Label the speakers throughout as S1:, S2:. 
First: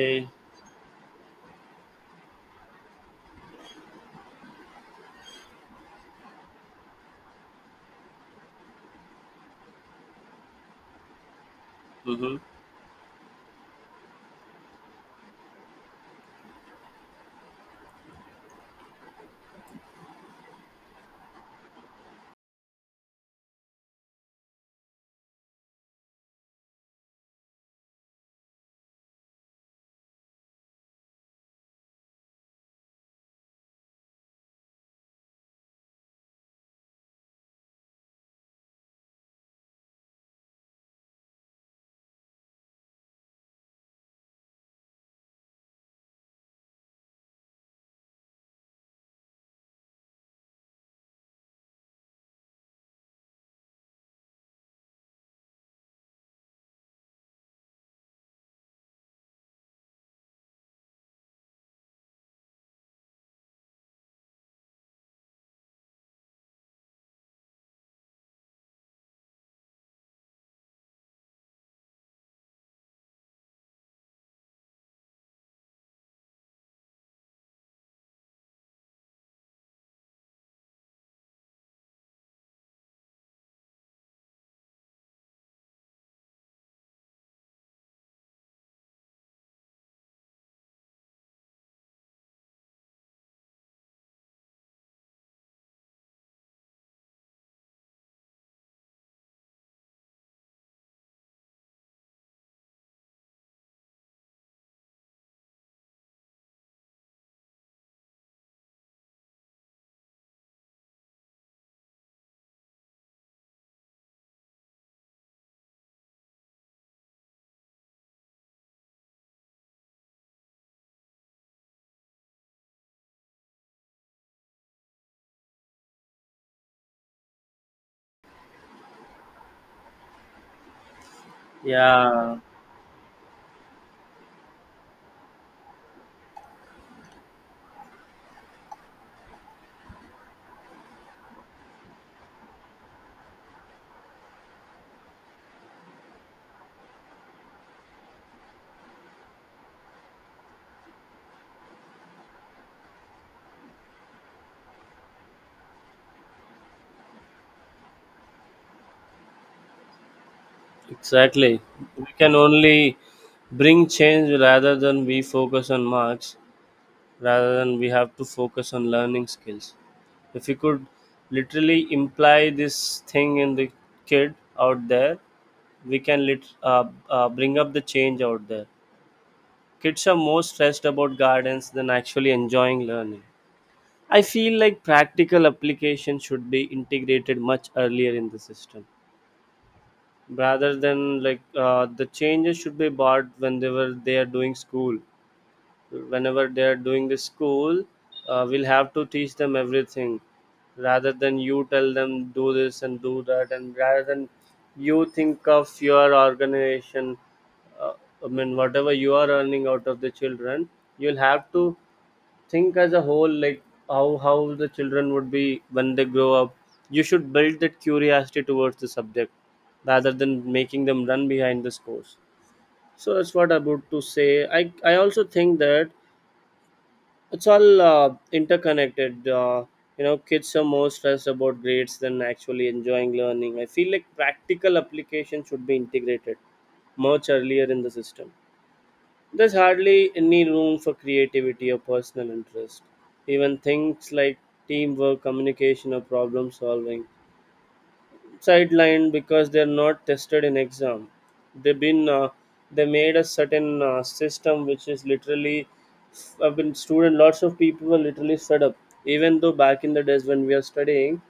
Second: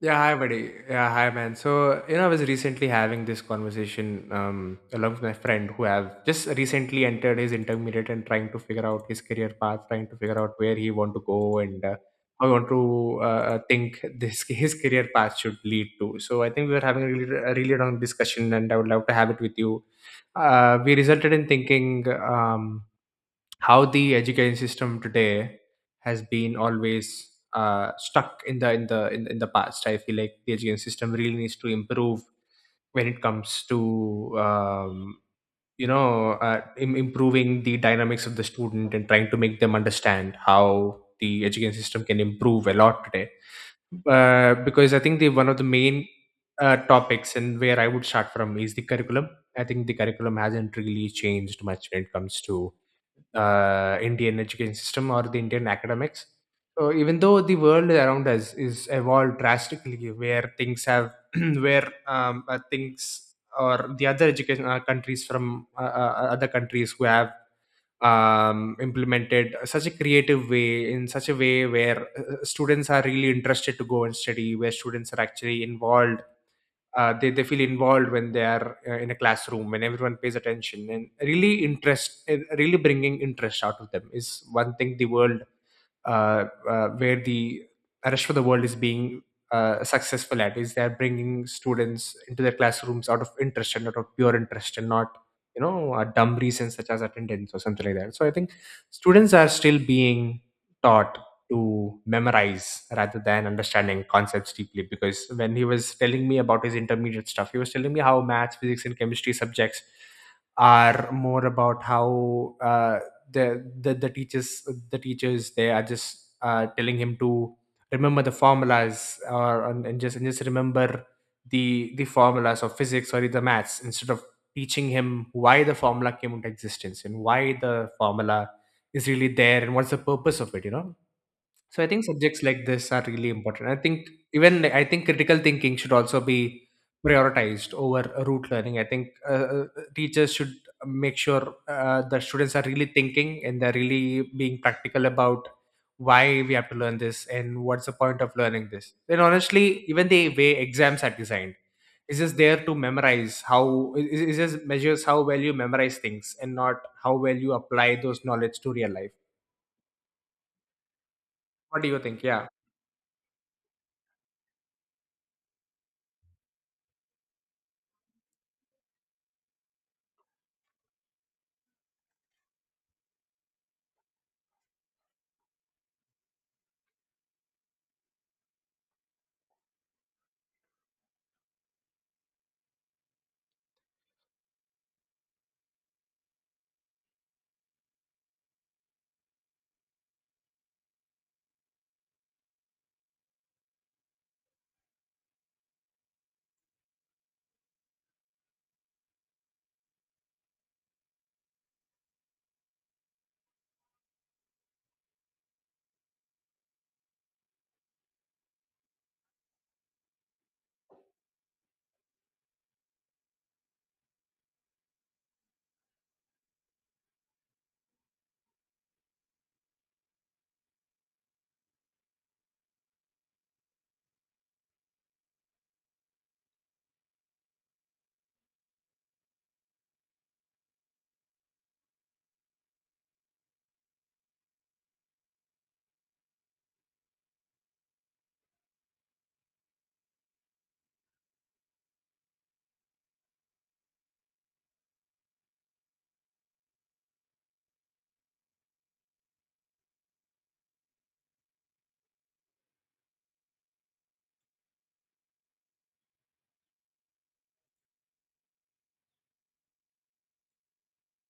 S1: Yeah, hi, buddy. Yeah, hi, man. So, you know, I was recently having this conversation along with my friend who have just recently entered his intermediate and trying to figure out his career path, trying to figure out where he want to go and
S2: hmm
S1: how he want to think this his career path should lead to. So, I think we were having a really long discussion, and I would love to have it with you. We resulted in thinking. Um, how the education system today has been always stuck in the past. I feel like the education system really needs to improve when it comes to um, improving the dynamics of the student and trying to make them understand how the education system can improve a lot today, because I think the one of the main topics and where I would start from is the curriculum. I think the curriculum hasn't really changed much when it comes to Indian education system or the Indian academics. So even though the world around us is evolved drastically, where things have where things or the other education countries from other countries who have implemented such a creative way, in such a way where students are really interested to go and study, where students are actually involved, they feel involved when they are in a classroom, when everyone pays attention, and really interest really bringing interest out of them is one thing the world where the rest of the world is being successful at. Is they're bringing students into their classrooms out of interest and out of pure interest, and not dumb reasons such as attendance or something like that. So I think students are still being taught to memorize rather than understanding concepts deeply. Because when he was telling me about his intermediate stuff, he was telling me how maths, physics, and chemistry subjects are more about how the teachers, the teachers, they are just telling him to remember the formulas, or and just remember the formulas of physics or the maths, instead of teaching him why the formula came into existence and why the formula is really there and what's the purpose of it, you know. So I think
S2: yeah,
S1: subjects like this are really important. I think, even like, I think critical thinking should also be prioritized over rote learning. I think teachers should make sure the students are really thinking and they're really being practical about why we have to learn this and what's the point of learning this. And honestly, even the way exams are designed is just there to memorize. How it just measures how well you memorize things and not how well you apply those knowledge to real life.
S2: exactly.
S1: What do you
S2: We
S1: think?
S2: can
S1: Yeah,
S2: only bring change rather than we focus on marks, rather than we have to focus on learning skills. If we could literally imply this thing in the kid out there, we can bring up the change out there. Kids are more stressed about gardens than actually enjoying learning. I feel like practical application should be integrated much earlier in the system rather than the changes should be bought when they are doing school whenever they are doing the school. We'll have to teach them everything, rather than you tell them do this and do that, and rather than you think of your organization uh, I mean, whatever you are earning out of the children, you'll have to think as a whole, like how the children would be when they grow up. You should build that curiosity towards the subject rather than making them run behind the scores. So that's what I'm about to say. I also think that it's all interconnected. You know, kids are more stressed about grades than actually enjoying learning. I feel like practical application should be integrated much earlier in the system. There's hardly any room for creativity or personal interest. Even things like teamwork, communication, or problem solving sidelined because they're not tested in exam. They've been uh, they made a certain system which is literally I've been student. Lots of people were literally fed up. Even though back in the days when we are studying,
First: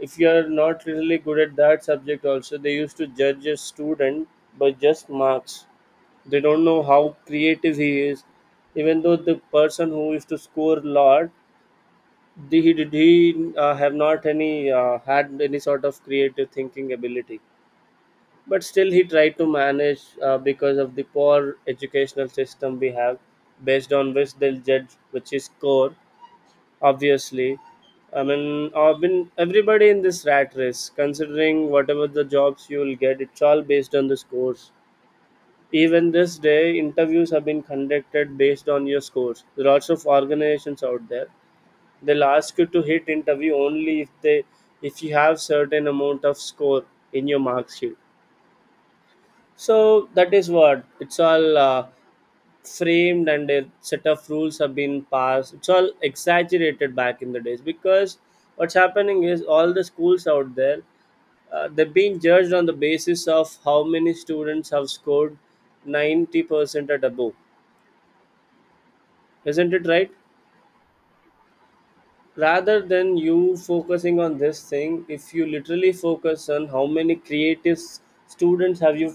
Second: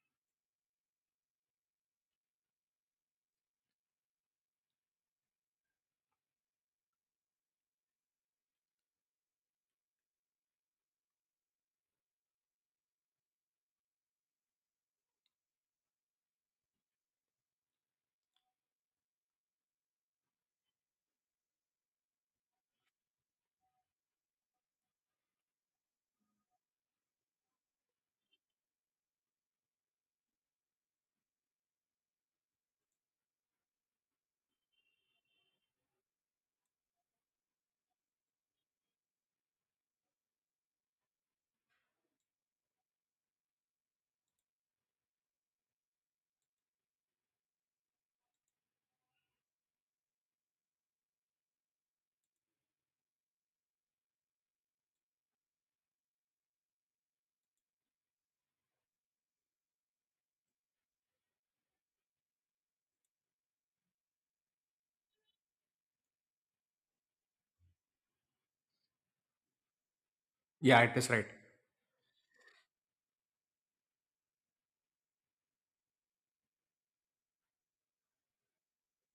S2: if you are not really good at that subject, also they used to judge a student by just marks. They don't know how creative he is. Even though the person who used to score a lot, the- he did he have not any had any sort of creative thinking ability, but still he tried to manage because of the poor educational system we have, based on which they'll judge which is core. Obviously, I mean, I've been everybody in this rat race considering whatever the jobs you will get, it's all based on the scores. Even this day, interviews have been conducted based on your scores. There are lots of organizations out there. They'll ask you to hit interview only if they, if you have certain amount of score in your mark sheet. So that is what it's all framed, and a set of rules have been passed. It's all exaggerated back in the days because what's happening is all the schools out there. They're being judged on the basis of how many students have scored 90% at above, isn't it right?
S1: yeah, it is right.
S2: Rather than you focusing on this thing, if you literally focus on how many students have you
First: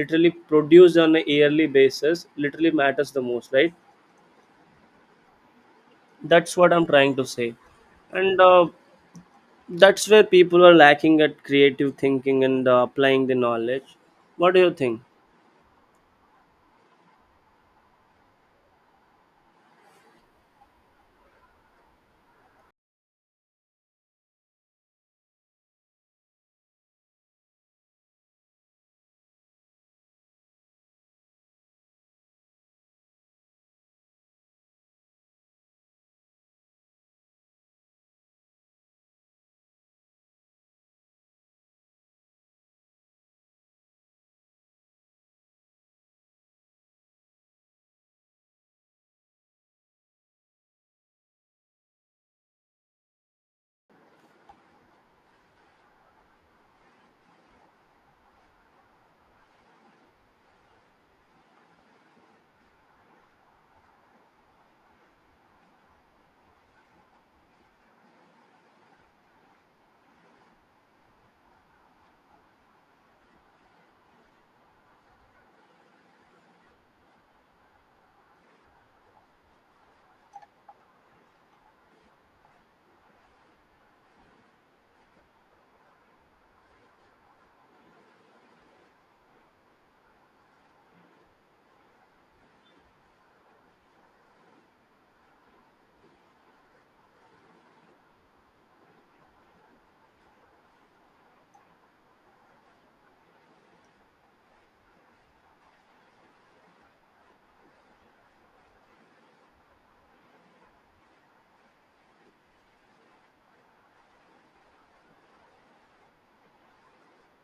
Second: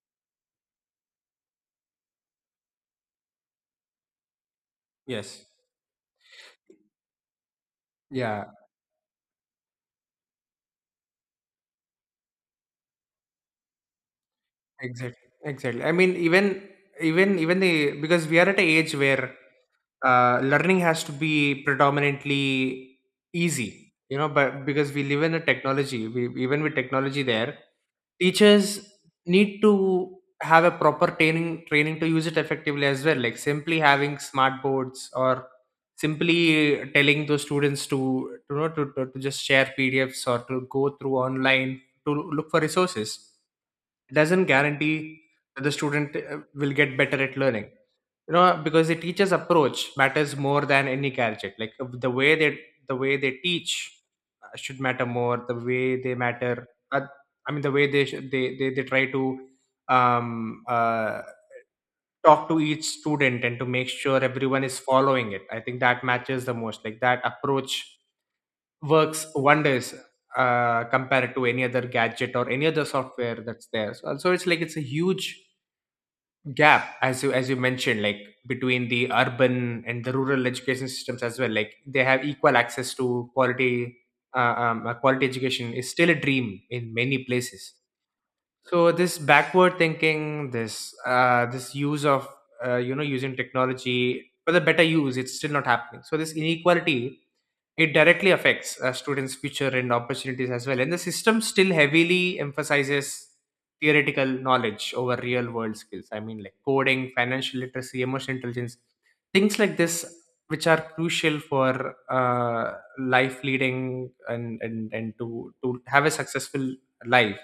S2: literally produced on a yearly basis literally matters the most, right?
S1: Yes.
S2: That's what I'm trying to say. and
S1: Yeah,
S2: uh, that's where people are lacking at creative thinking and applying the knowledge. What do you think?
S1: exactly, exactly. I mean, even the, because we are at an age where learning has to be predominantly easy, you know. But because we live in a technology, we, even with technology there, teachers need to have a proper training to use it effectively as well. Like simply having smart boards or simply telling those students to, you know, to just share pdfs or to go through online to look for resources doesn't guarantee that the student will get better at learning, you know. Because the teacher's approach matters more than any gadget. Like the way they teach should matter more. The way they matter I mean, the way they sh- they try to um, uh, talk to each student and to make sure everyone is following it. I think that matches the most. Like that approach works wonders compared to any other gadget or any other software that's there. So, so it's like it's a huge gap, as you mentioned, like between the urban and the rural education systems as well. Like they have equal access to quality quality education is still a dream in many places. So this backward thinking, this this use of you know, using technology for the better use, it's still not happening. So this inequality, it directly affects a students' future and opportunities as well. And the system still heavily emphasizes theoretical knowledge over real world skills. I mean, like coding, financial literacy, emotional intelligence, things like this, which are crucial for life leading, and to have a successful life.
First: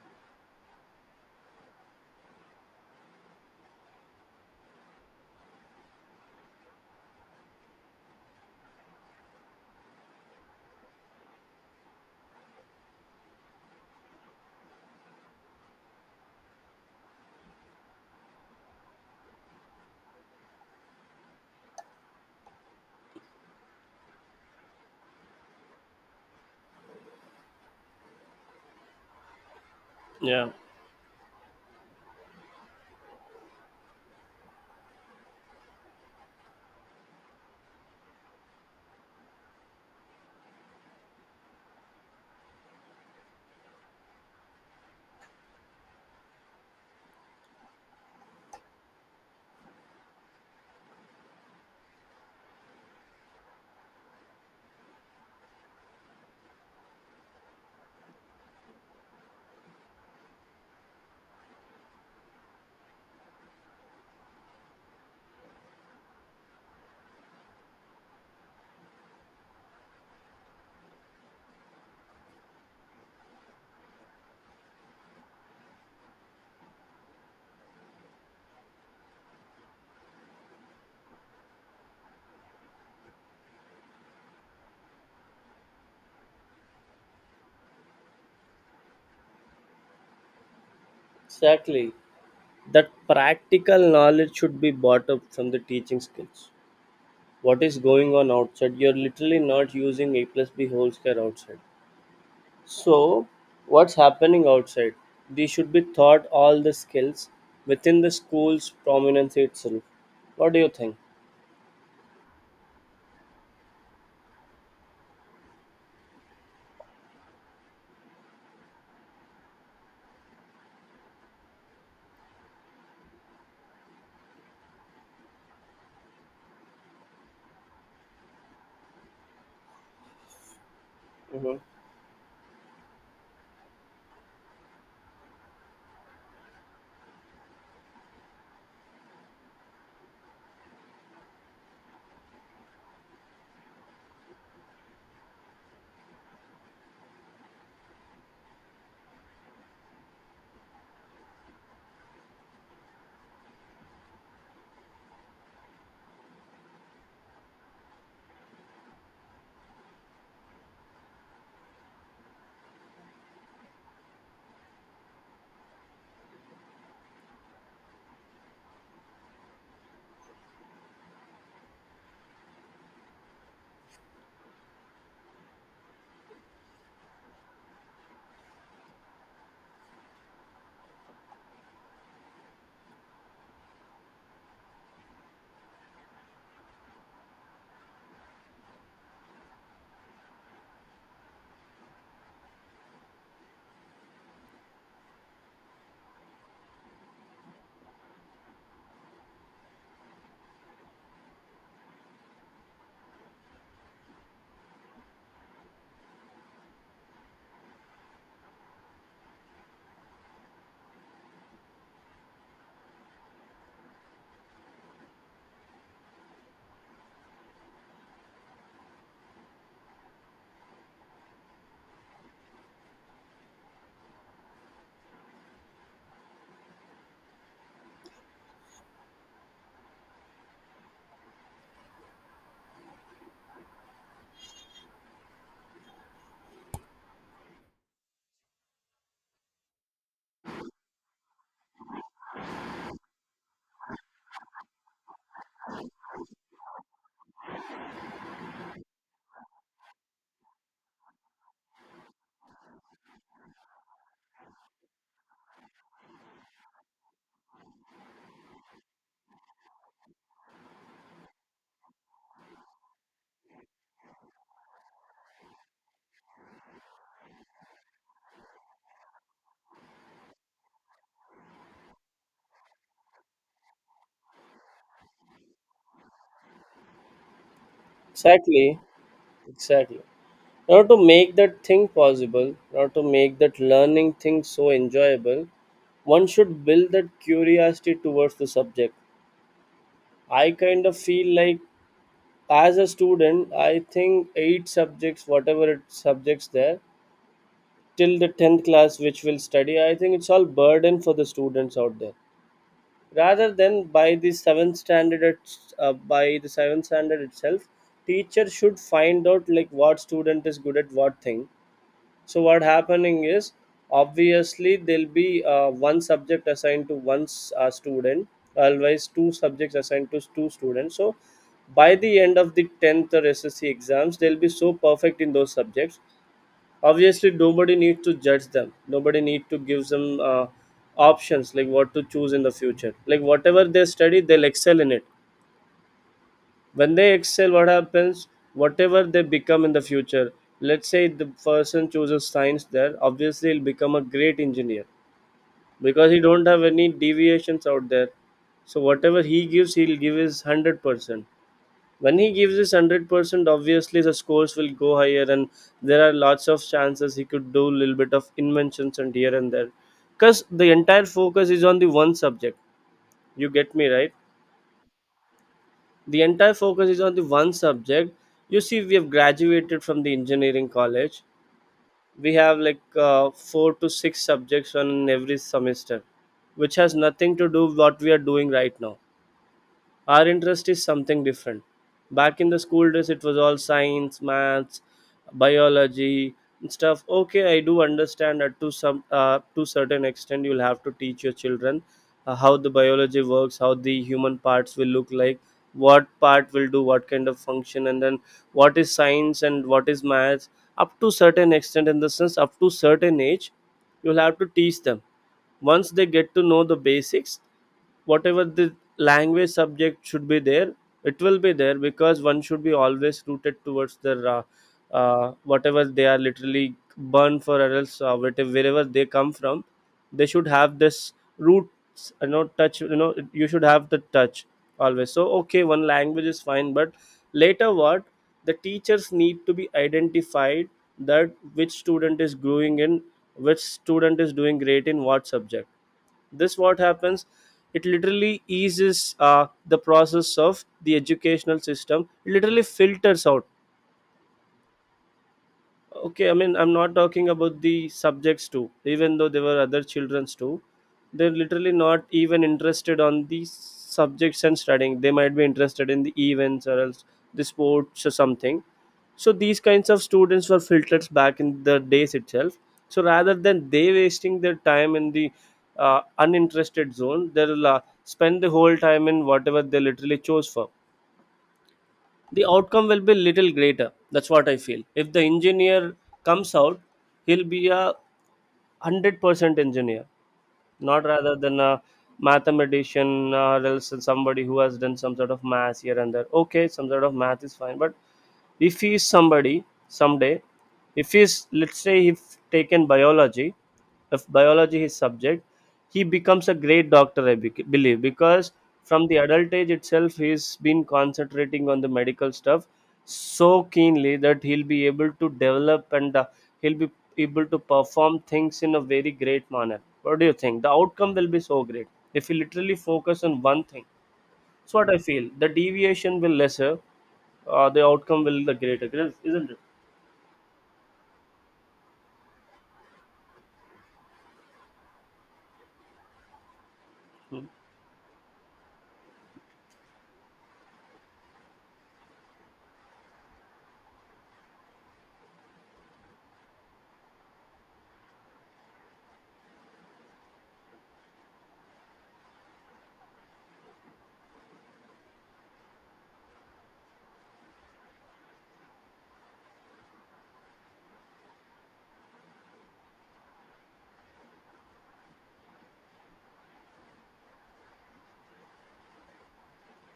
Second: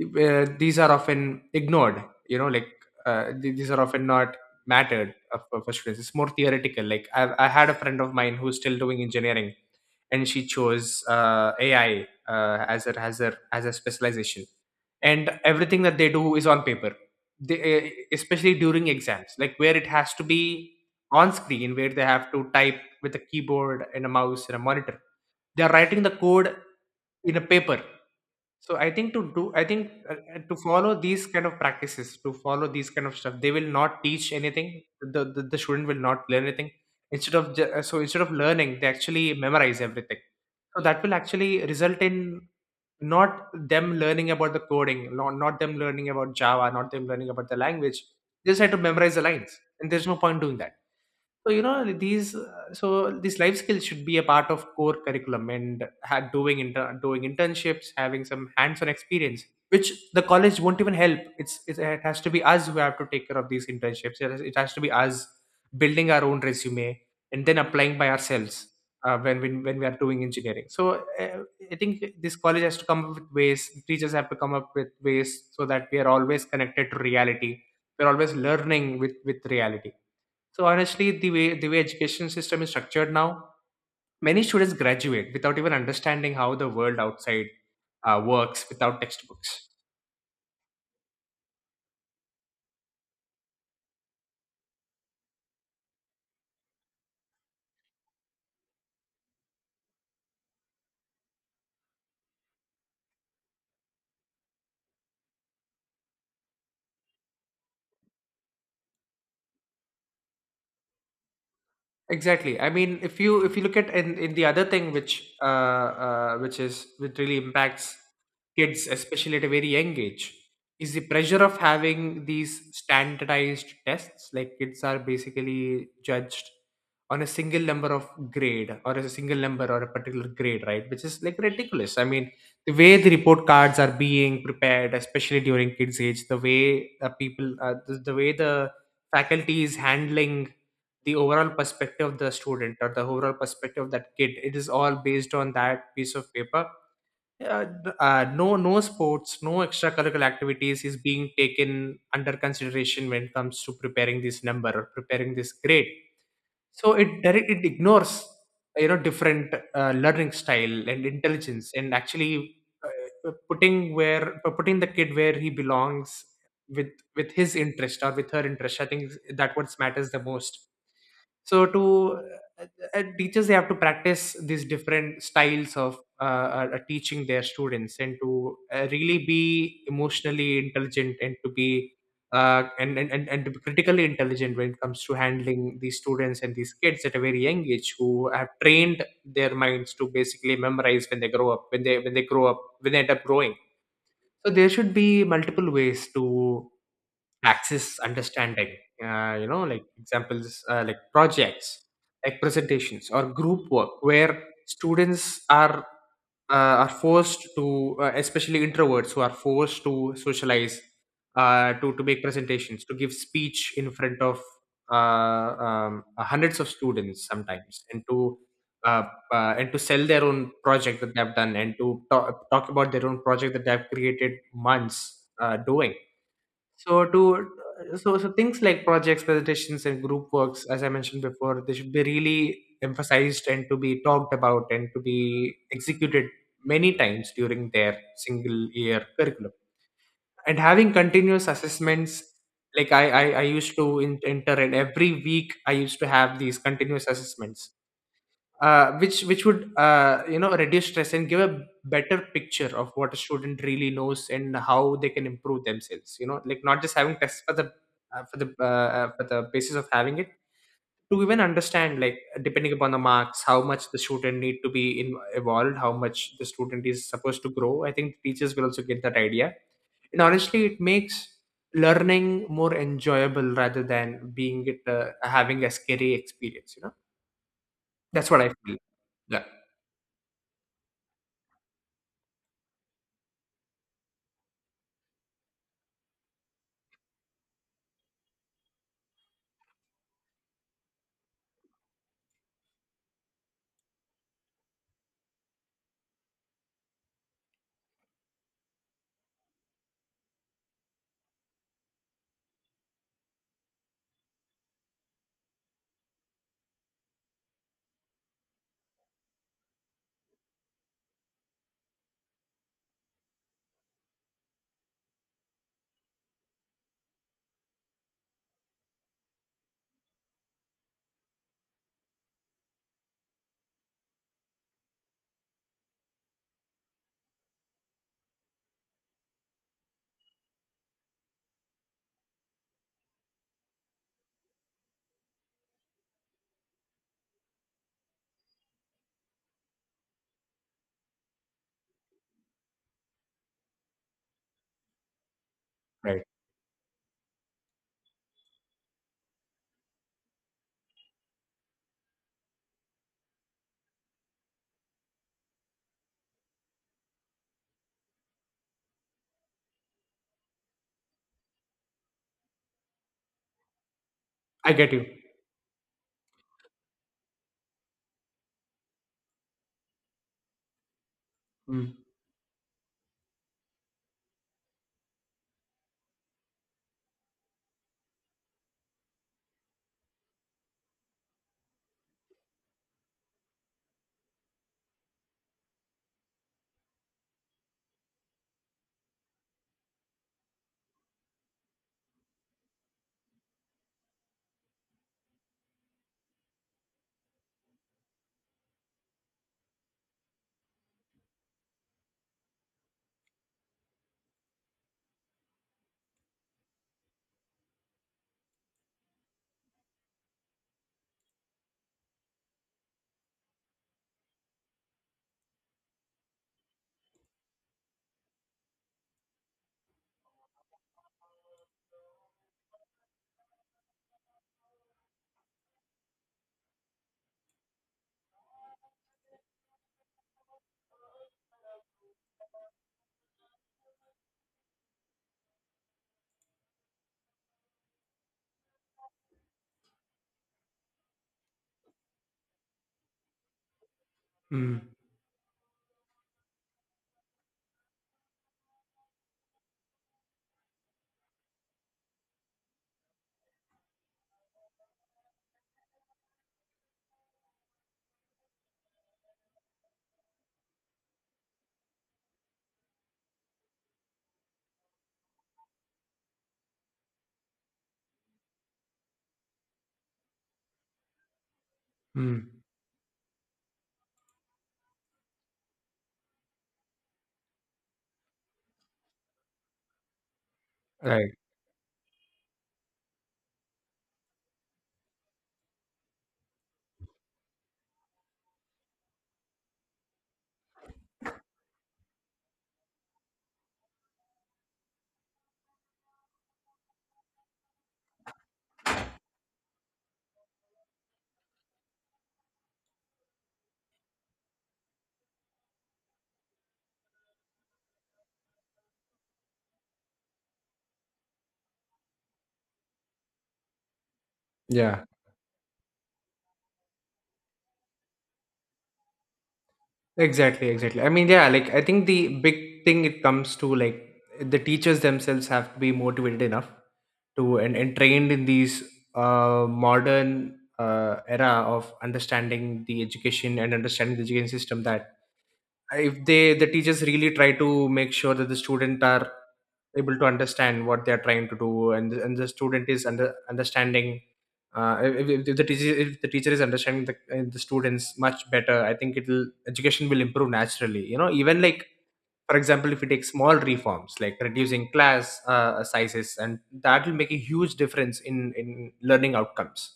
S1: These are often ignored, you know, like these are often not mattered for students. It's more theoretical. Like I had a friend of mine who's still doing engineering, and she chose AI as her as her as a specialization. And everything that they do is on paper. They, especially during exams, like where it has to be on screen, where they have to type with a keyboard and a mouse and a monitor, they are writing the code in a paper. So I think to do, I think
S2: Yeah,
S1: to follow these kind of practices, to follow these kind of stuff, they will not teach anything. The student will not learn anything. So instead of learning, they actually memorize everything. So that will actually result in not them learning about the coding, not them learning about Java, not them learning about the language. They just had to memorize the lines, and there's no point doing that. So you know these, so these life skills should be a part of core curriculum, and doing internships, having some hands-on experience, which the college won't even help. It's, It has to be us who have to take care of these internships. It has to be us building our own resume and then applying by ourselves when we are doing engineering. So uh, I think this college has to come up with ways, teachers have to come up with ways so that we are always connected to reality, we're always learning with reality. So honestly, the way education system is structured now, many students graduate without even understanding how the world outside works without textbooks.
S2: exactly. That practical knowledge should be brought up from the teaching skills. What is going on outside? You're literally not using a plus b whole square outside. So what's happening outside, they should be taught all the skills within the school's prominence itself. What do you think?
S1: Exactly. I mean, if you look at in the other thing, which is which really impacts kids, especially at a very young age, is the pressure of having these standardized tests. Like kids are basically judged on a single number of grade, or as a single number or a particular grade, right? Which is like
S2: hmm
S1: ridiculous. I mean, the way the report cards are being prepared, especially during kids' age, the way the way the faculty is handling the overall perspective of the student, or the overall perspective of that kid, it is all based on that piece of paper. uh, no, no sports, no extracurricular activities is being taken under consideration when it comes to preparing this number or preparing this grade. So it direct it ignores, you know, different learning style and intelligence, and actually putting the kid where he belongs with his interest or with her interest. I think that what matters the most. So to uh, teachers, they have to practice these different styles of teaching their students, and to really be emotionally intelligent, and to be and to be critically intelligent when it comes to handling these students and these kids at a very young age, who have trained their minds to basically memorize when they grow up, when they grow up, when they end up growing. So there should be multiple ways to access, understanding, you know, like examples, like projects, like presentations or group work, where students are forced to, especially introverts who are forced to socialize, to make presentations, to give speech in front of hundreds of students sometimes, uh, and to sell their own project that they have done, and to talk about their own project that they have created months doing. So to things like projects, presentations, and group works, as I mentioned before, they should be really emphasized, and to be talked about, and to be executed many times during their single year curriculum. And having continuous assessments, like I used to enter in every week, I used to have these continuous assessments which would reduce stress and give a better picture of what a student really knows and how they can improve themselves, you know, like not just having tests for the uh, for the uh, for the basis of having it to even understand, like, depending upon the marks how much the student need to be evolved, how much the student is supposed to grow. I think teachers will also get that idea, and honestly it makes learning more enjoyable rather than being it having a scary experience, you know? That's what I
S2: exactly,
S1: feel. Yeah.
S2: exactly. In order to make that thing possible, in order to make that learning thing so enjoyable, one should build that curiosity towards the subject. I kind of feel like, as a student, I think eight subjects, whatever it subjects there till the 10th class which will study, I think it's all burden for the students out there. Rather than by the 7th standard, by the 7th standard itself, teacher should find out like what student is good at what thing. So what happening is, obviously there'll be one subject assigned to one student, always two subjects assigned to two students. So by the end of the 10th or SSC exams, they'll be so perfect in those subjects. Obviously, nobody needs to judge them. Nobody need to give them options like what to choose in the future. Like whatever they study, they'll excel in it. When they excel, what happens, whatever they become in the future, let's say the person chooses science there, obviously he'll become a great engineer because he
S1: Right.
S2: don't have any deviations out there. So whatever he gives, he'll give his 100%. When he gives his 100%, obviously the scores will go higher, and there are lots of chances he could do a little bit of inventions and here and there because the entire focus is on the one subject. You get me right?
S1: I get you.
S2: The entire focus is on the one subject. You see, we have graduated from the engineering college.
S1: Mm.
S2: We have like four to six subjects on every semester which has nothing to do what we are doing right now. Our interest is something different. Back in the school days, it was all science, maths, biology and stuff. Okay, I do understand that to some to certain extent, you'll have to teach your children how the biology works, how the human parts will look like, what part will do what kind of function, and then what is science and what is maths. Up to certain extent, in the sense, up to certain age, you'll have to teach them. Once they get to know the basics, whatever the language subject should be there, it will be there because one should be always rooted towards their whatever they are literally born for, or else whatever, wherever they come from, they should have this roots, you know, touch, you know, you should have the touch always. So okay, one language is fine, but later what, the teachers need to be identified, that which student is growing in, which student is doing great in what subject. This what happens, it literally eases the process of the educational system. It literally filters out.
S1: Mm.
S2: Okay, I mean, I'm not talking about the subjects too. Even though there were other childrens too, they're literally not even interested on the subjects and studying, they might be interested in the events or else the sports or something. So these kinds of students were filtered back in the days itself. So rather than they wasting their time in the uninterested zone, they'll spend the whole time in whatever they literally chose for. The
S1: Mm.
S2: outcome will be little greater. That's what I feel. If the engineer comes out, he'll be 100% engineer, not
S1: Right.
S2: rather than a mathematician or else somebody who has done some sort of math here and there. Okay, some sort of math is fine, but if he is somebody someday, if he's, let's say, if taken biology, if biology is subject, he becomes a great doctor, I believe, because from the adult age itself he's been concentrating on the medical stuff so keenly that he'll be able to develop, and he'll be able to perform things in a very great manner. What do you think? The outcome will be so great if you literally focus on one thing. That's what I
S1: Yeah.
S2: feel. The deviation will lesser, the outcome will the greater, isn't it?
S1: Exactly. Exactly. I mean, yeah. Like, I think the big thing it comes to, like, the teachers themselves have to be motivated enough to and trained in these modern era of understanding the education and understanding the education system, that if the teachers really try to make sure that the student are able to understand what they are trying to do, and the student is understanding. If if the teacher, if the teacher is understanding the students much better, I think it'll education will improve naturally, you know. Even, like, for example, if you take small reforms like reducing class sizes, and that will make a huge difference in learning outcomes.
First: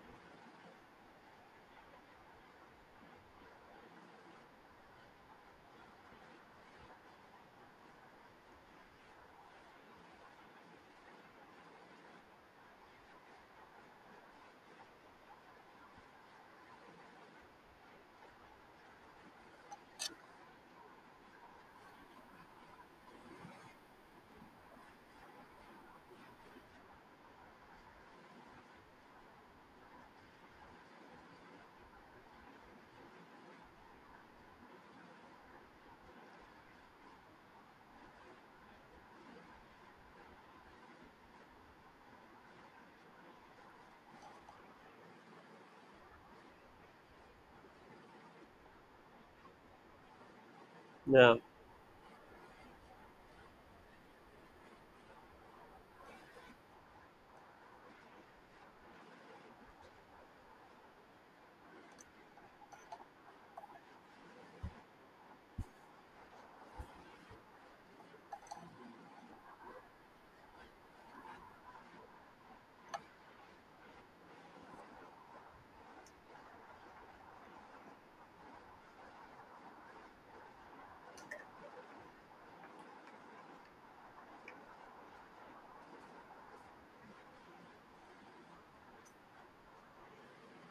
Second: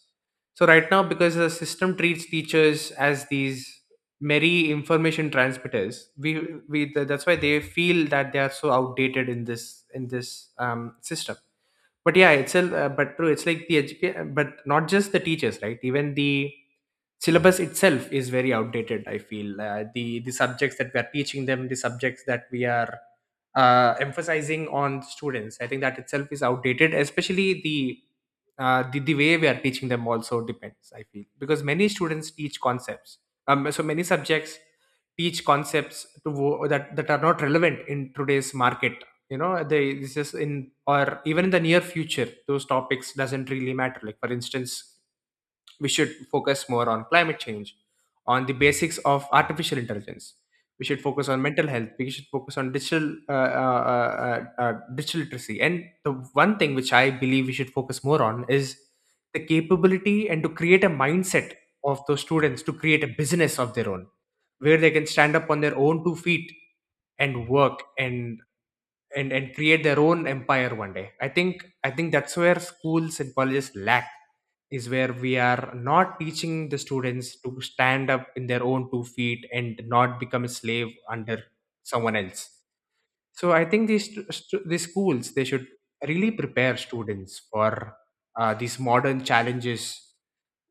S1: So right now, because the system treats teachers as these merry information transmitters, that's why they feel that they are so outdated in this system. But yeah, it's a, but true, it's like the education, but not just the teachers, right? Even the syllabus itself is very outdated, I feel. The subjects that we are teaching them, the subjects that we are emphasizing on students, I think that itself is outdated, especially the the way we are teaching them also depends, I feel, because many students teach concepts, so many subjects teach concepts that are not relevant in today's market, you know? They this is in or even in the near future, those topics doesn't really matter. Like, for instance, we should focus more on climate change, on the basics of artificial intelligence. We should focus
S2: Yeah,
S1: on mental health. We should focus on digital digital literacy. And the one thing which I believe we should focus more on is the capability and to create a mindset of those students to create a business of their own, where they can stand up on their own two feet and work and create their own empire one day. I think that's where schools and colleges lack, is where we are not teaching the students to stand up in their own two feet and not become a slave under someone else. So I think these these schools, they should really prepare students for these modern challenges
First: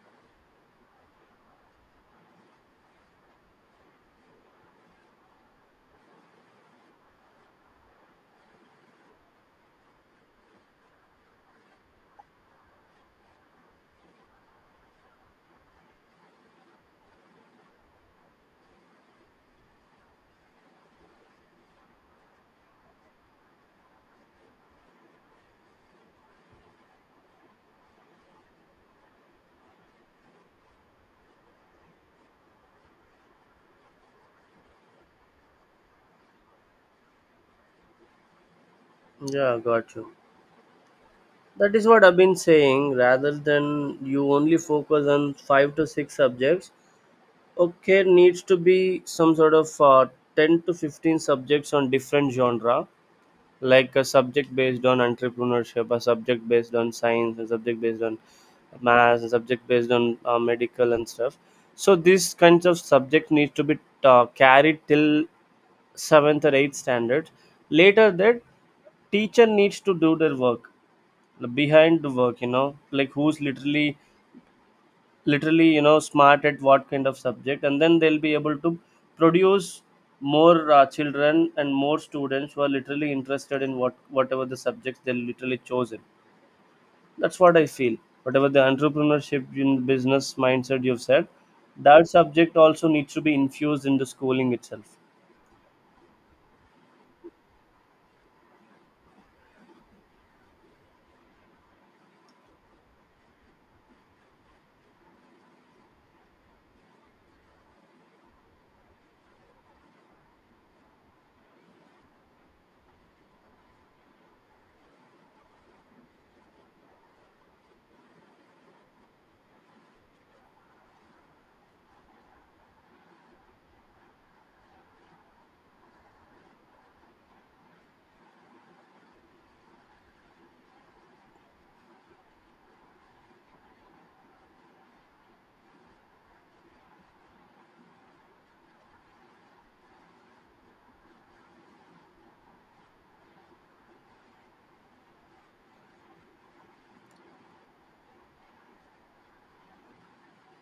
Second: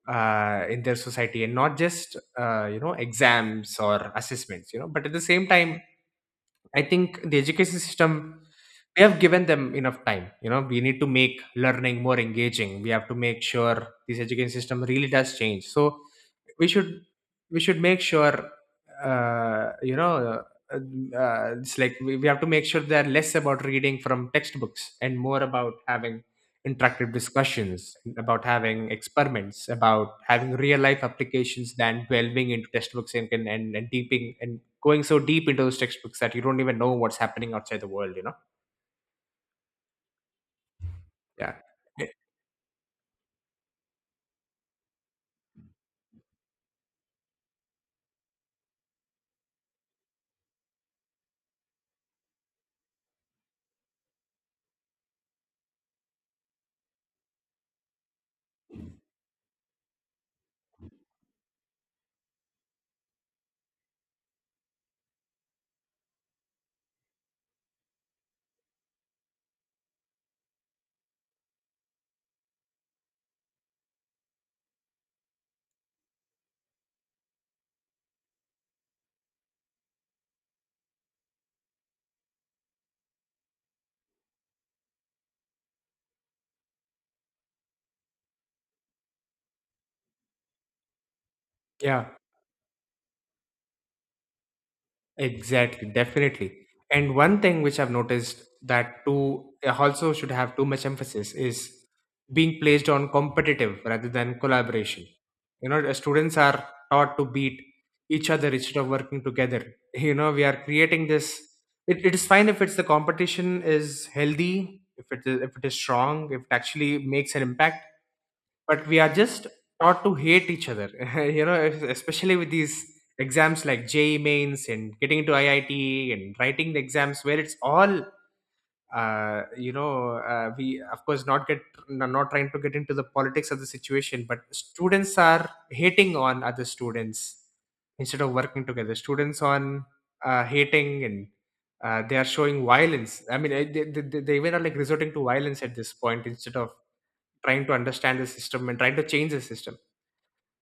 S1: in their society and not just, exams or assessments. You know, but at the same time, I think the education system, we have given them enough time. You know, we need to make learning more engaging. We have to make sure this education system really does change. So we should we should make sure, uh, you know uh, it's like we have to make sure they're less about reading from textbooks and more about having interactive discussions, about having experiments, about having real life applications than delving into textbooks and, and deeping and going so deep into those textbooks that you don't even know what's happening outside the world, you know?
S2: yeah, got you.
S1: Yeah.
S2: That is what I've been saying. Rather than you only focus on five to six subjects, okay, needs to be some sort of 10 to 15 subjects on different genre, like a subject based on entrepreneurship, a subject based on science, a subject based on math, a subject based on medical and stuff. So these kinds of subject needs to be carried till 7th or 8th standard. Later, that teacher needs to do their work, the behind the work. You know, like who's literally, literally, you know, smart at what kind of subject, and then they'll be able to produce more children and more students who are literally interested in what whatever the subjects they literally chosen. That's what I feel. Whatever the entrepreneurship in business mindset you've said,
S1: Yeah.
S2: that subject also needs to be infused in the schooling itself.
S1: Exactly, definitely. And one thing which I've noticed that too also should have too much emphasis is being placed on competitive rather than collaboration. You know, the students are taught to beat each other instead of working together. You know, we are creating this. It is fine if it's the competition is healthy, if it is strong, if it actually makes an impact, but we are just taught to hate each other. You know, especially with these exams like JEE mains and getting into IIT and writing the exams where it's all, we of course not get, not trying to get into the politics of the situation, but students are hating on other students instead of working together. Students on hating and they are showing violence. I mean, they they even are like resorting to violence at this point instead of trying to understand the system and trying to change the system.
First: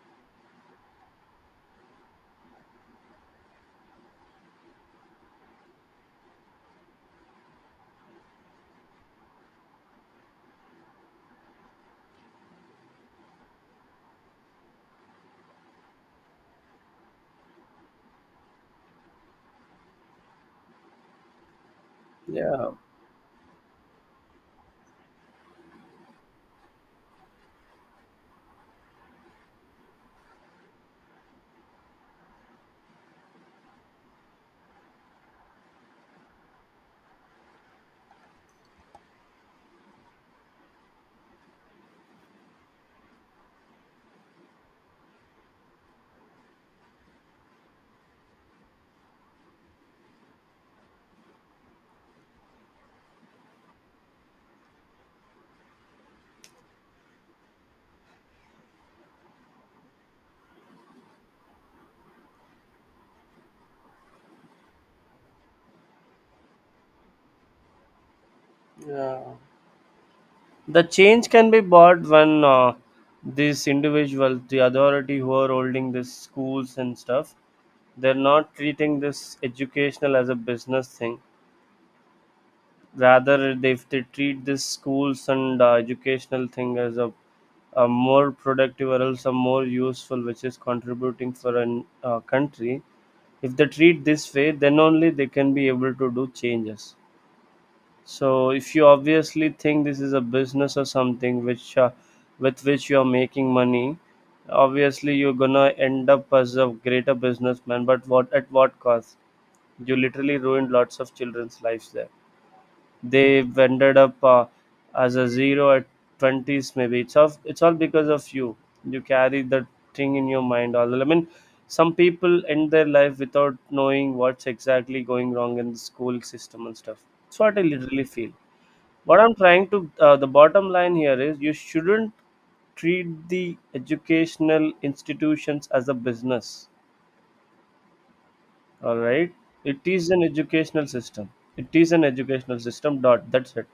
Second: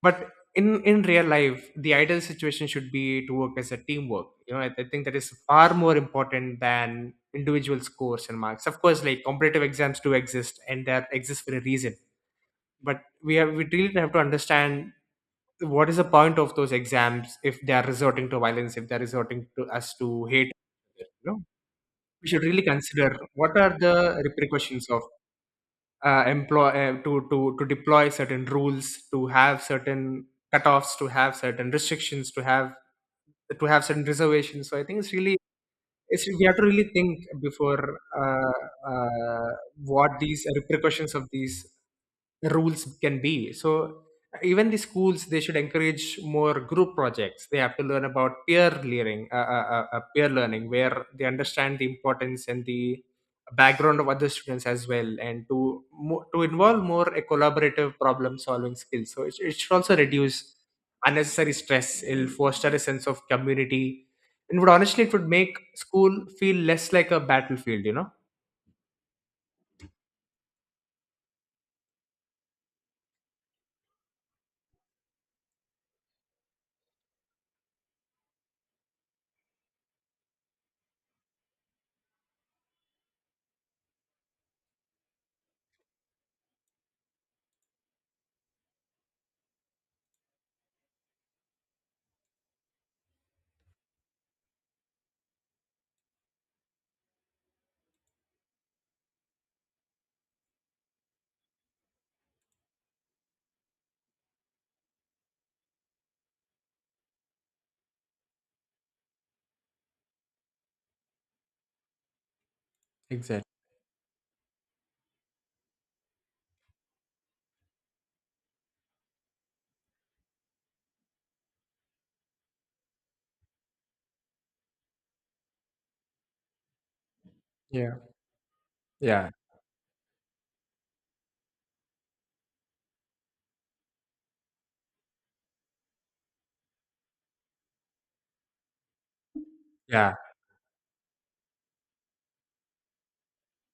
S1: But in real life, the ideal situation should be to work as a teamwork, you know? I think that is far more important than individual scores and marks. Of course, like, competitive exams do exist and they exist for a reason, but we really have to understand what is the point of those exams if they are resorting to violence, if they're resorting to us to hate, you know? We should really
S2: Yeah,
S1: consider what are the repercussions of employ to deploy certain rules, to have certain cutoffs, to have certain restrictions, to have certain reservations. So I think it's really, if you- we have to really think before, uh, uh, what these repercussions of these rules can be. So even the schools, they should encourage more group projects. They have to learn about peer learning, peer learning, where they understand the importance and the background of other students as well, and to to involve more a collaborative problem solving skill, so it should also reduce unnecessary stress, it'll foster a sense of community, and would, honestly, it would make school feel less like a battlefield, you know?
S2: yeah. The change can be bought when these individuals, the authority who are holding these schools and stuff, they're not treating this educational as a business thing. Rather, they, if they treat this schools and educational thing as a more productive or else a more useful, which is contributing for a country, if they treat this way, then only they can be able to do changes. So if you obviously think this is a business or something which with which you are making money, obviously you're gonna end up as a greater businessman. But what at what cost? You literally ruined lots of children's lives there. They
S1: Exactly.
S2: ended up as a zero at twenties maybe. It's all because of you. You carry that thing in your mind all the. I mean, some people end their life without knowing what's exactly going wrong in the school system and stuff. That's what I
S1: Yeah.
S2: literally feel what
S1: Yeah.
S2: I'm trying to the bottom line here is you shouldn't treat the educational institutions as a business, all right? It is
S1: Yeah.
S2: an educational system. It is an educational system dot that's it.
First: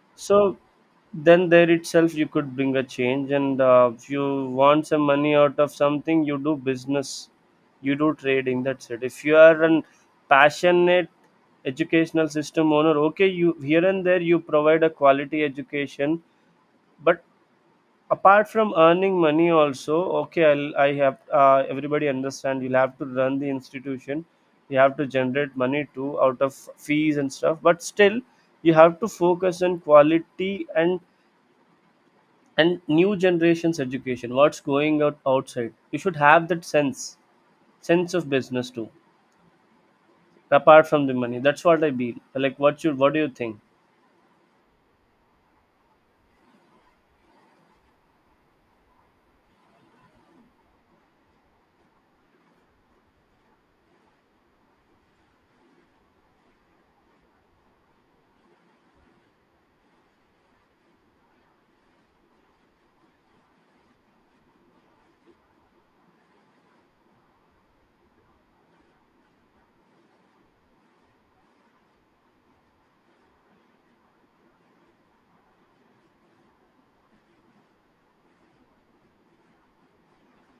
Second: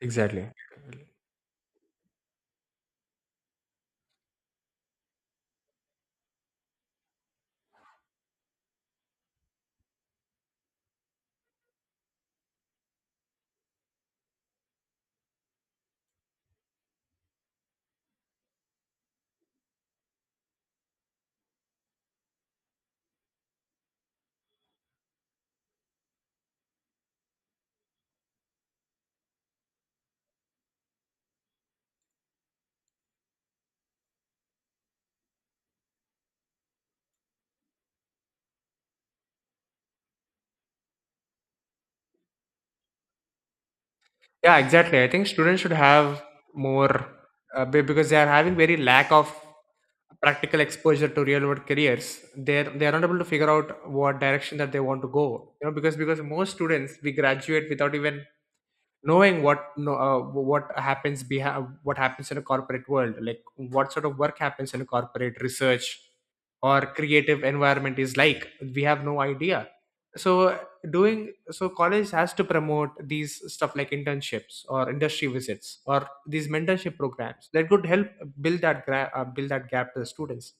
S1: Exactly.
S2: So then there itself you could bring a change, and if you want some money out of something, you do business, you do trading, that's it. If you are an passionate educational system owner, okay, you here and there you provide a quality education, but apart from earning money also, okay, I'll, I have everybody understand you'll have to run the institution, you have to generate money too out of fees and stuff, but still you have to focus on quality and new generations education, what's going out outside, you should have that sense of business too apart from the money. That's what I mean. Like, what do you think?
S1: Yeah, exactly. I think students should have more, because they are having very lack of practical exposure to real world careers. They're they are not able to figure out what direction that they want to go. You know, because most students we graduate without even knowing what, no, what happens behind, what happens in a corporate world, like what sort of work happens in a corporate research or creative environment is like. We have no idea. So doing, so college has to promote these stuff like internships or industry visits or these mentorship programs that could help build that build that gap to the students,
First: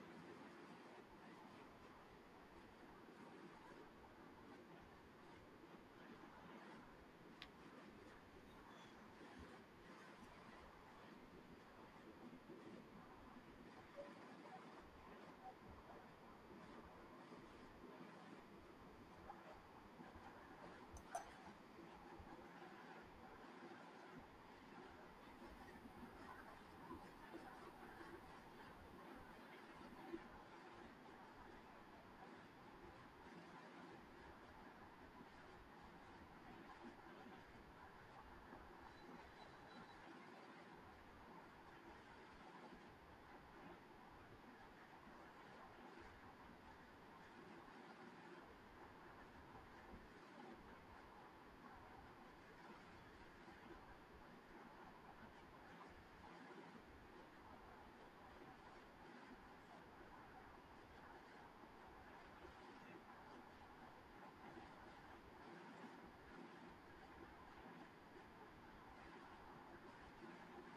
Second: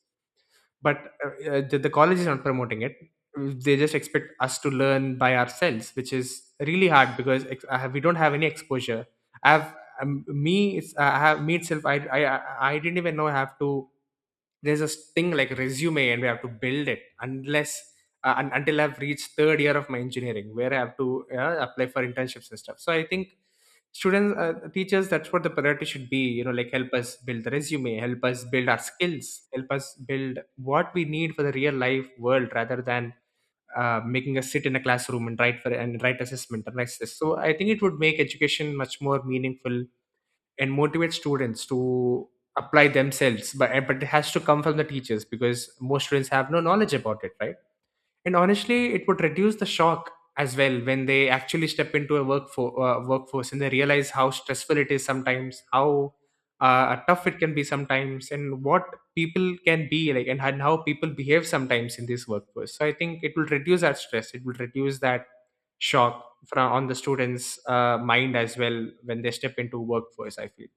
S1: but the college is not promoting it. They just expect us to learn by ourselves, which is really hard because, I have, we don't have any exposure. I have, me. It's I have me itself. I didn't even know I have to. There's this thing like resume, and we have to build it unless, until I've reached third year of my engineering, where I have to apply for internships and stuff. So I think students, teachers, that's what the priority should be, you know, like help us build the resume, help us build our skills, help us build what we need for the real life world rather than making us sit in a classroom and write for and write assessment and like this. So I think it would make education much more meaningful and motivate students to apply themselves, but it has to come from the teachers because most students have no knowledge about it, right? And honestly, it would reduce the shock as well when they actually step into a workforce, and they realize how stressful it is sometimes, how tough it can be sometimes, and what people can be like, and how people behave sometimes in this workforce. So I think it will reduce that stress, it will reduce that shock from on the students mind as well when they step into workforce, I feel.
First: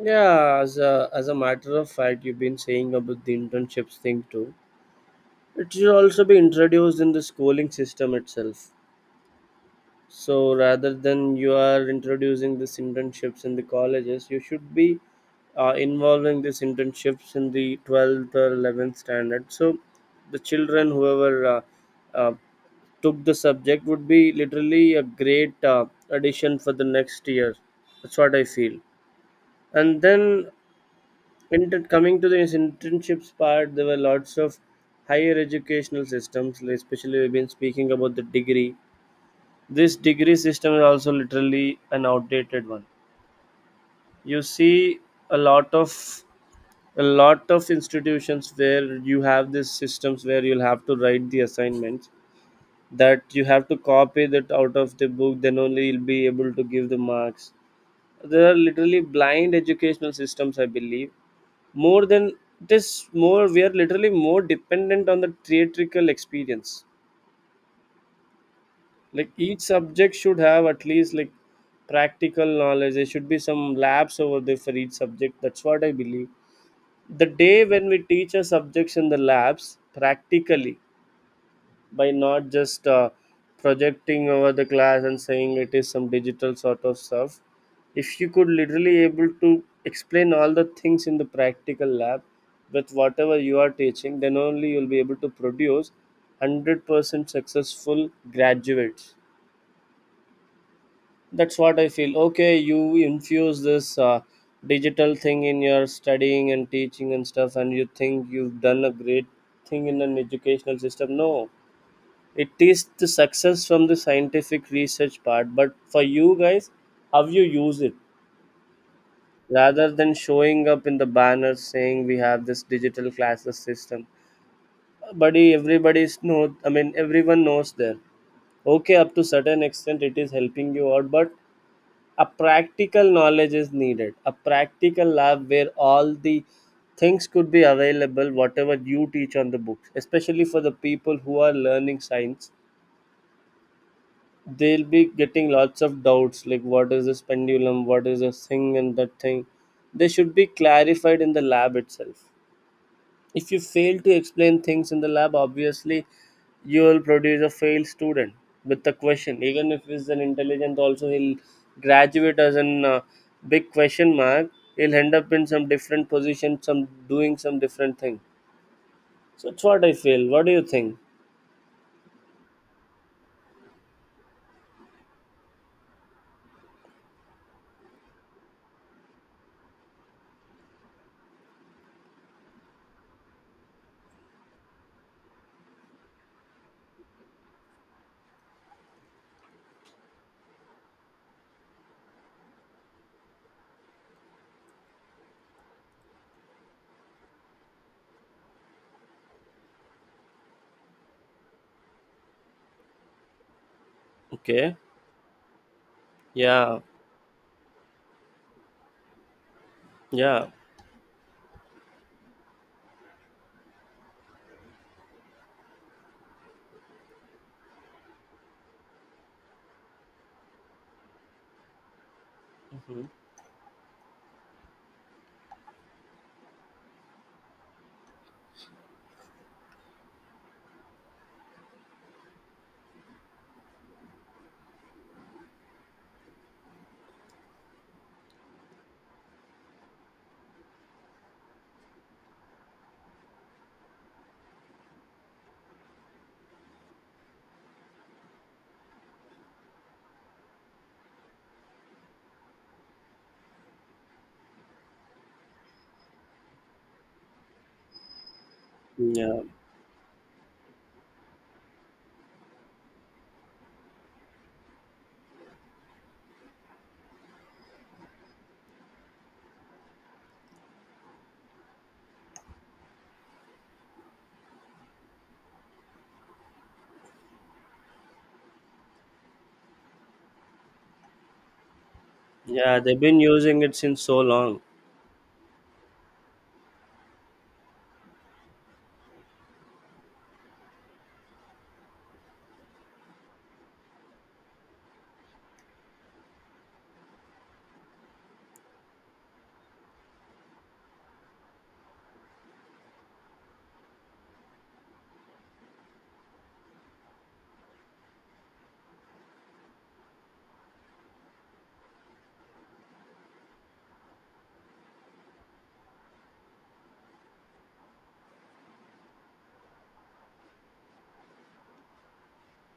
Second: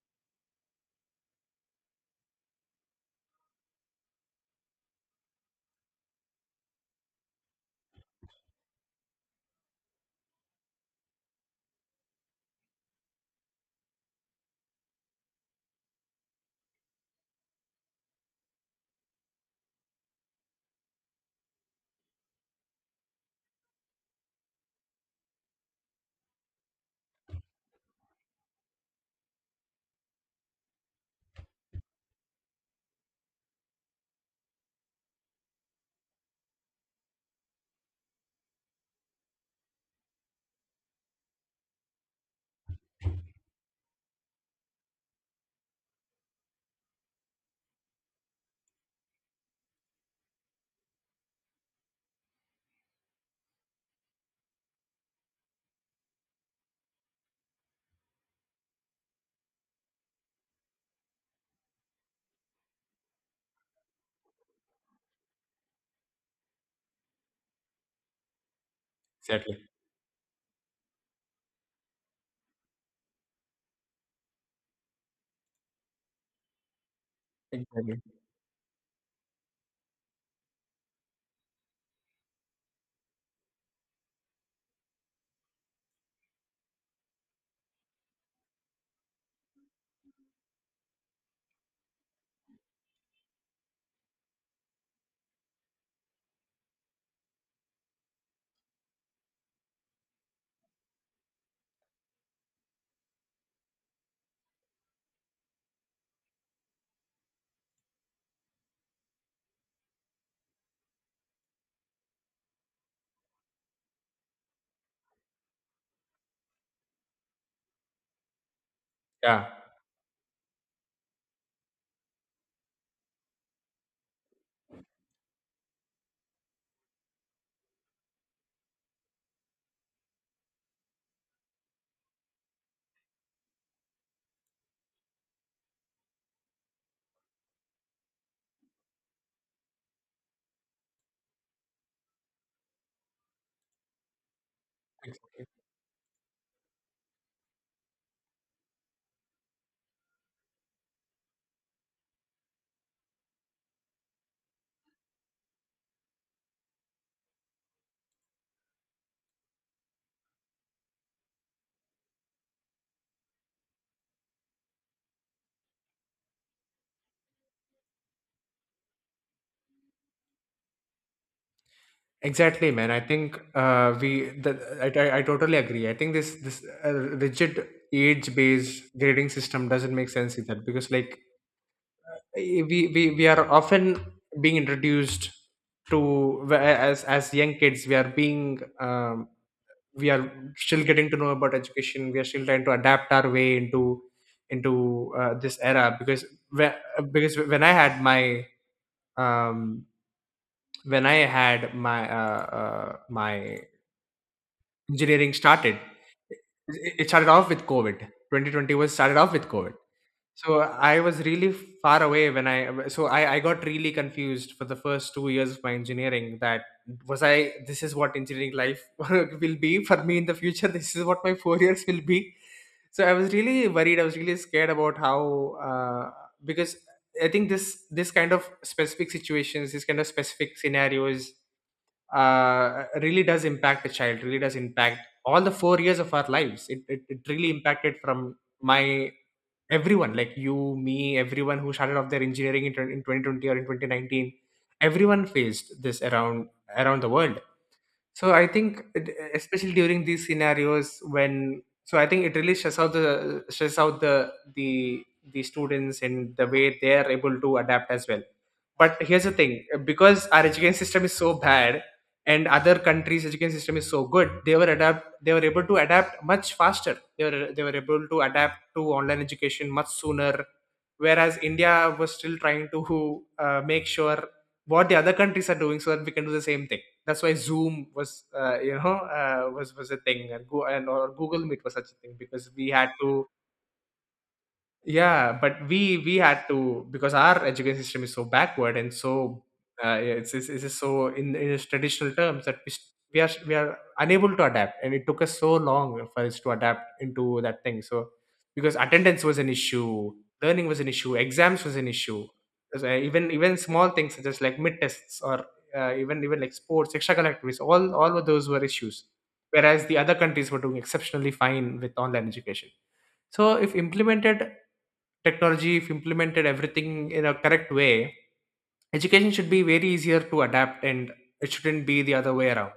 S2: Yeah, as a matter of fact, you've been saying about the internships thing too. It should also be introduced in the schooling system itself. So rather than you are introducing these internships in the colleges, you should be involving these internships in the 12th or 11th standard. So the children, whoever uh, took the subject, would be literally a great addition for the next year. That's what I feel. And then coming to the internships part, there were lots of higher educational systems, like especially we've been speaking about the degree. This degree system is also literally an outdated one. You see a lot of a lot of institutions where you have these systems where you'll have to write the assignments that you have to copy that out of the book, then only you'll be able to give the marks. There are literally blind educational systems, I believe. More than It is more we are literally more dependent on the theatrical experience. Like each
S1: Exactly.
S2: subject should have at least like practical knowledge. There should be some labs over there for each subject. That's what I believe. The day when we
S1: Exactly.
S2: teach our subjects in the labs practically by not just projecting over the class and saying it is some digital sort of stuff, if you could literally able to explain all the things in the practical lab with whatever you are teaching, then only you'll be able to produce 100% successful graduates. That's what I feel. Okay, you infuse this digital thing in your studying and teaching and stuff, and you think you've done a great thing in an educational system? No, it is the success from the scientific research part, but for you guys, how you use it
S1: Yeah.
S2: rather than showing up in the banner saying we have this digital classes system. Buddy, everybody's know. I mean, everyone knows there. Okay, up to certain extent, it is helping you out, but a practical knowledge is needed. A practical lab where all the things could be available, whatever you teach on the books. Especially for the people who are learning science, they'll be getting lots of doubts, like what is this pendulum, what is this thing and that thing. They should be clarified in the lab itself. If you fail to explain things in the lab, obviously you will produce a failed student with the question. Even if he's an intelligent also, he'll graduate as an big question mark. He'll end up in some different position, some doing some different thing. So it's what I feel. What do you think?
S1: Exactly, man. I think, we. The, I totally agree. I think this rigid age based grading system doesn't make sense either, because, like, we are often being introduced to, as young kids, we are being, we are still getting to know about education. We are still trying to adapt our way into this era, because when, when I had my, um my
S2: Okay.
S1: engineering started.
S2: Yeah,
S1: It started off with COVID. 2020 was started off with COVID.
S2: yeah.
S1: So I was really far away when I got really confused for the first 2 years of my engineering, that was I, this is what engineering life will be for me in the future. This is what my 4 years will be. So
S2: Mhm.
S1: I was really worried. I was really scared about how because I think this this kind of specific situations, this kind of specific scenarios, really does impact a child, really does impact all the 4 years of our lives. It really impacted from my everyone, like you, me, everyone who started off their engineering in, 20 in 2020 or in 2019. Everyone faced this around the world. So I think, especially during these scenarios, when so I think it really stresses out the the students and the way they are able to adapt as well. But here's the
S2: Yeah.
S1: thing: because our education system is so bad, and other countries' education system is so good, they were adapt they were able to adapt much faster. They were able to adapt to online education much sooner, whereas India was still trying to make sure what the other countries are doing so that we can do the same thing. That's why Zoom was, was a thing, and go and or Google Meet was such a thing because we
S2: Yeah,
S1: had
S2: they've been
S1: to.
S2: using it since so long.
S1: Yeah, but we had to because our education system is so backward and so yeah, it's just so in its traditional terms that we are unable to adapt, and it took us so long for us to adapt into that thing. So because attendance was an issue, learning was an issue, exams was an issue. Because, even small things such as like mid tests, or even like sports, extracurricular activities, all of those were issues, whereas the other countries were doing exceptionally fine with online education. So if implemented, technology, if implemented everything in a correct way, education should be very easier to adapt, and it shouldn't be the other way around.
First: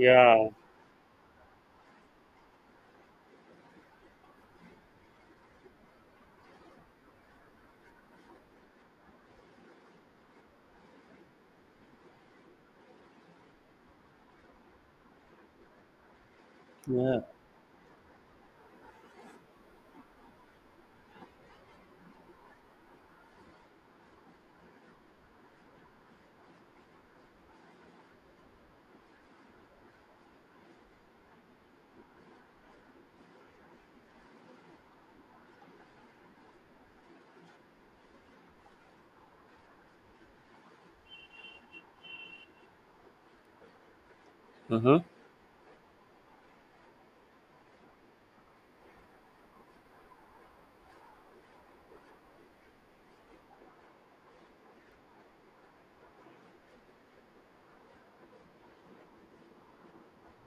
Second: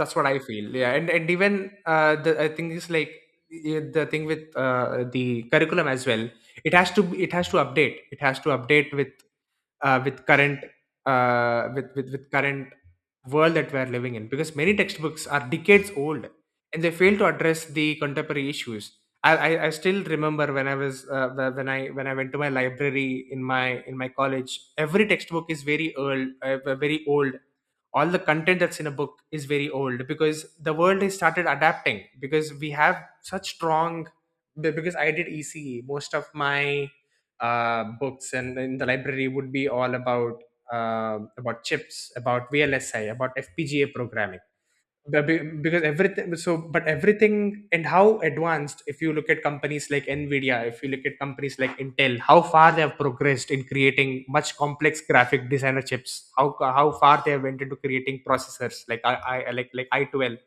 S1: That's what I feel. Yeah, and even the I think it's like, yeah, the thing with the curriculum as well, it has to, it has to update it has to update uh with current with current world that we are living in, because many textbooks are decades old and they fail
S2: yeah.
S1: to address the contemporary issues. I still remember when I was when I went to my library in my college. Every textbook is very old, all the content that's in a book is very old. Because the world has started adapting, because we have such strong, because I did ECE, most of my books and in the library would be all about chips, about VLSI, about FPGA programming.
S2: Uh-huh.
S1: But be- because everything so but everything, and how advanced, if you look at companies like Nvidia, if you look at companies like Intel, how far they have progressed in creating much complex graphic designer chips, how far they have went into creating processors like I like i12,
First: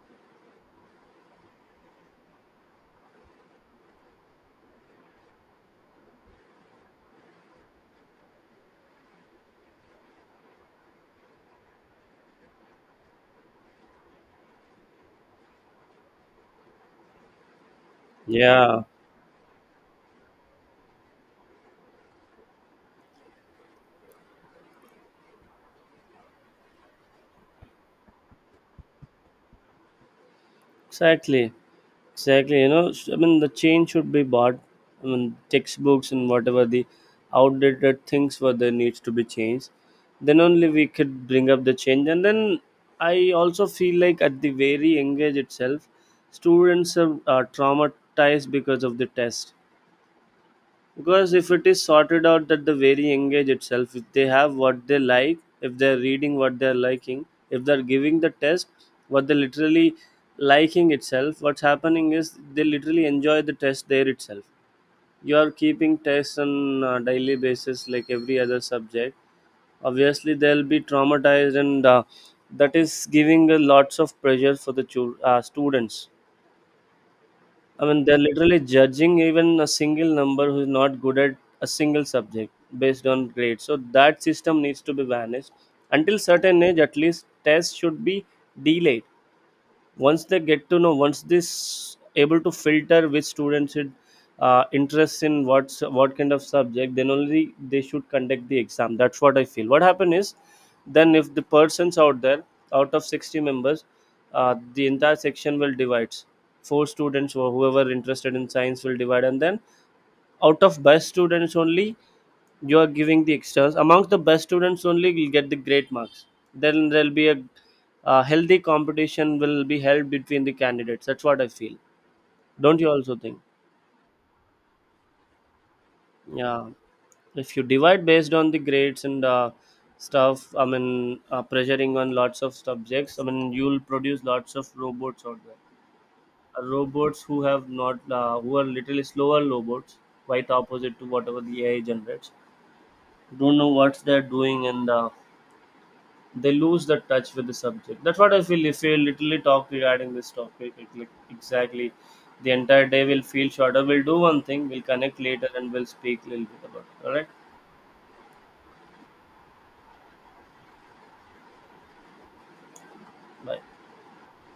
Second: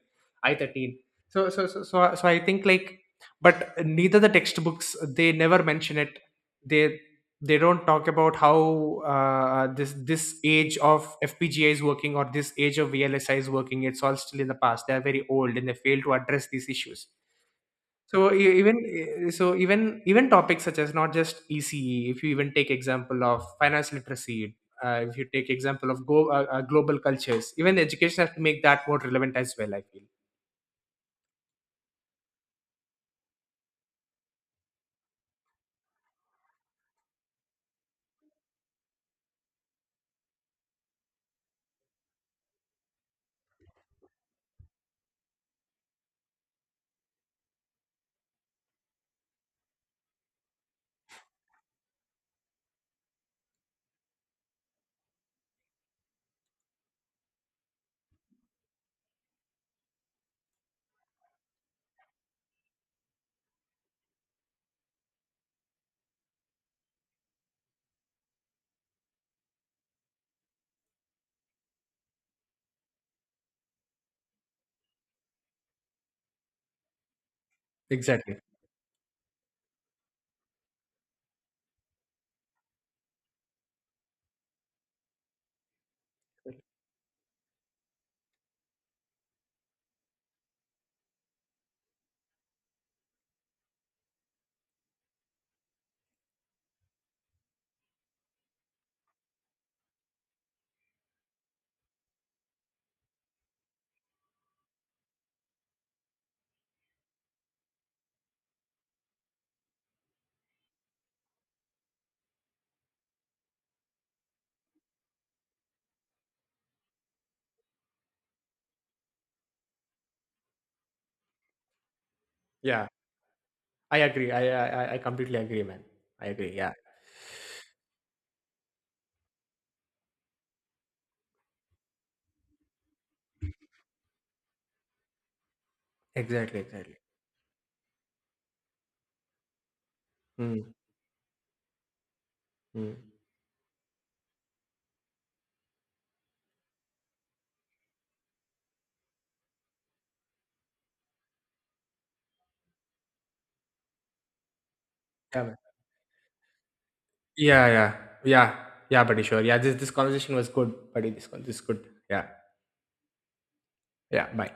S1: i13. So I think like, but neither the textbooks, they never mention it. They They don't talk about how this this age of FPGA is working or this age of VLSI is working. It's all still in the past. They are very old and they fail to address these issues. So e- even
S2: Yeah.
S1: e, so even even topics such as, not just ECE, if you even take example of finance literacy, if you take example of global cultures, even education has to make that more relevant as well, I feel.
S2: Exactly, exactly. You know, I mean, the change should be bought. I mean, textbooks and whatever the outdated things were there needs to be changed. Then only we could bring up the change. And then I also feel like at the very young age itself, students are traumatized because of the test, because if it is sorted out that the very engage itself, if they have what they like, if they're reading what they're liking, if they're giving the test what they're literally liking itself, what's happening is they literally enjoy the test there itself. You are keeping tests on a daily basis like every other subject, obviously they'll be traumatized, and that is giving a lots of pressure for the students. I mean, they're
S1: Exactly.
S2: literally judging even a single number who's not good at a single subject based on grades. So that system needs to be vanished. Until certain age, at least tests should be delayed. Once they get to know, once this able to filter which students should interests in what's what kind of subject, then only they should conduct the exam. That's what I feel. What happen is, then if the persons out there, out of 60 members, the entire section will divide, four students or whoever interested in science will divide, and then out of best students only, you are giving the extras, amongst the best students only will get the great marks. Then there'll be a healthy competition will be held between the candidates. That's what I feel. Don't
S1: Yeah,
S2: you also think?
S1: I agree. I I completely agree, man. I agree.
S2: Yeah,
S1: Yeah.
S2: if you divide based on the grades and stuff, I mean, pressuring on lots of subjects, I mean, you'll produce lots of robots out there.
S1: Exactly. Exactly.
S2: Robots who have not who are literally slower robots, quite
S1: Mm,
S2: opposite to whatever the AI generates,
S1: mm.
S2: don't know what they're doing, and they lose the touch with the subject. That's what I feel. If we literally talk regarding this topic, like exactly, the entire day will feel shorter. We'll do one thing. We'll connect
S1: Yeah,
S2: later
S1: man.
S2: and we'll speak a little bit about it. All right.
S1: Yeah, yeah. Yeah. Yeah, buddy, sure. Yeah, this conversation was good, buddy. This is good. Yeah.
S2: Bye.
S1: Yeah, bye.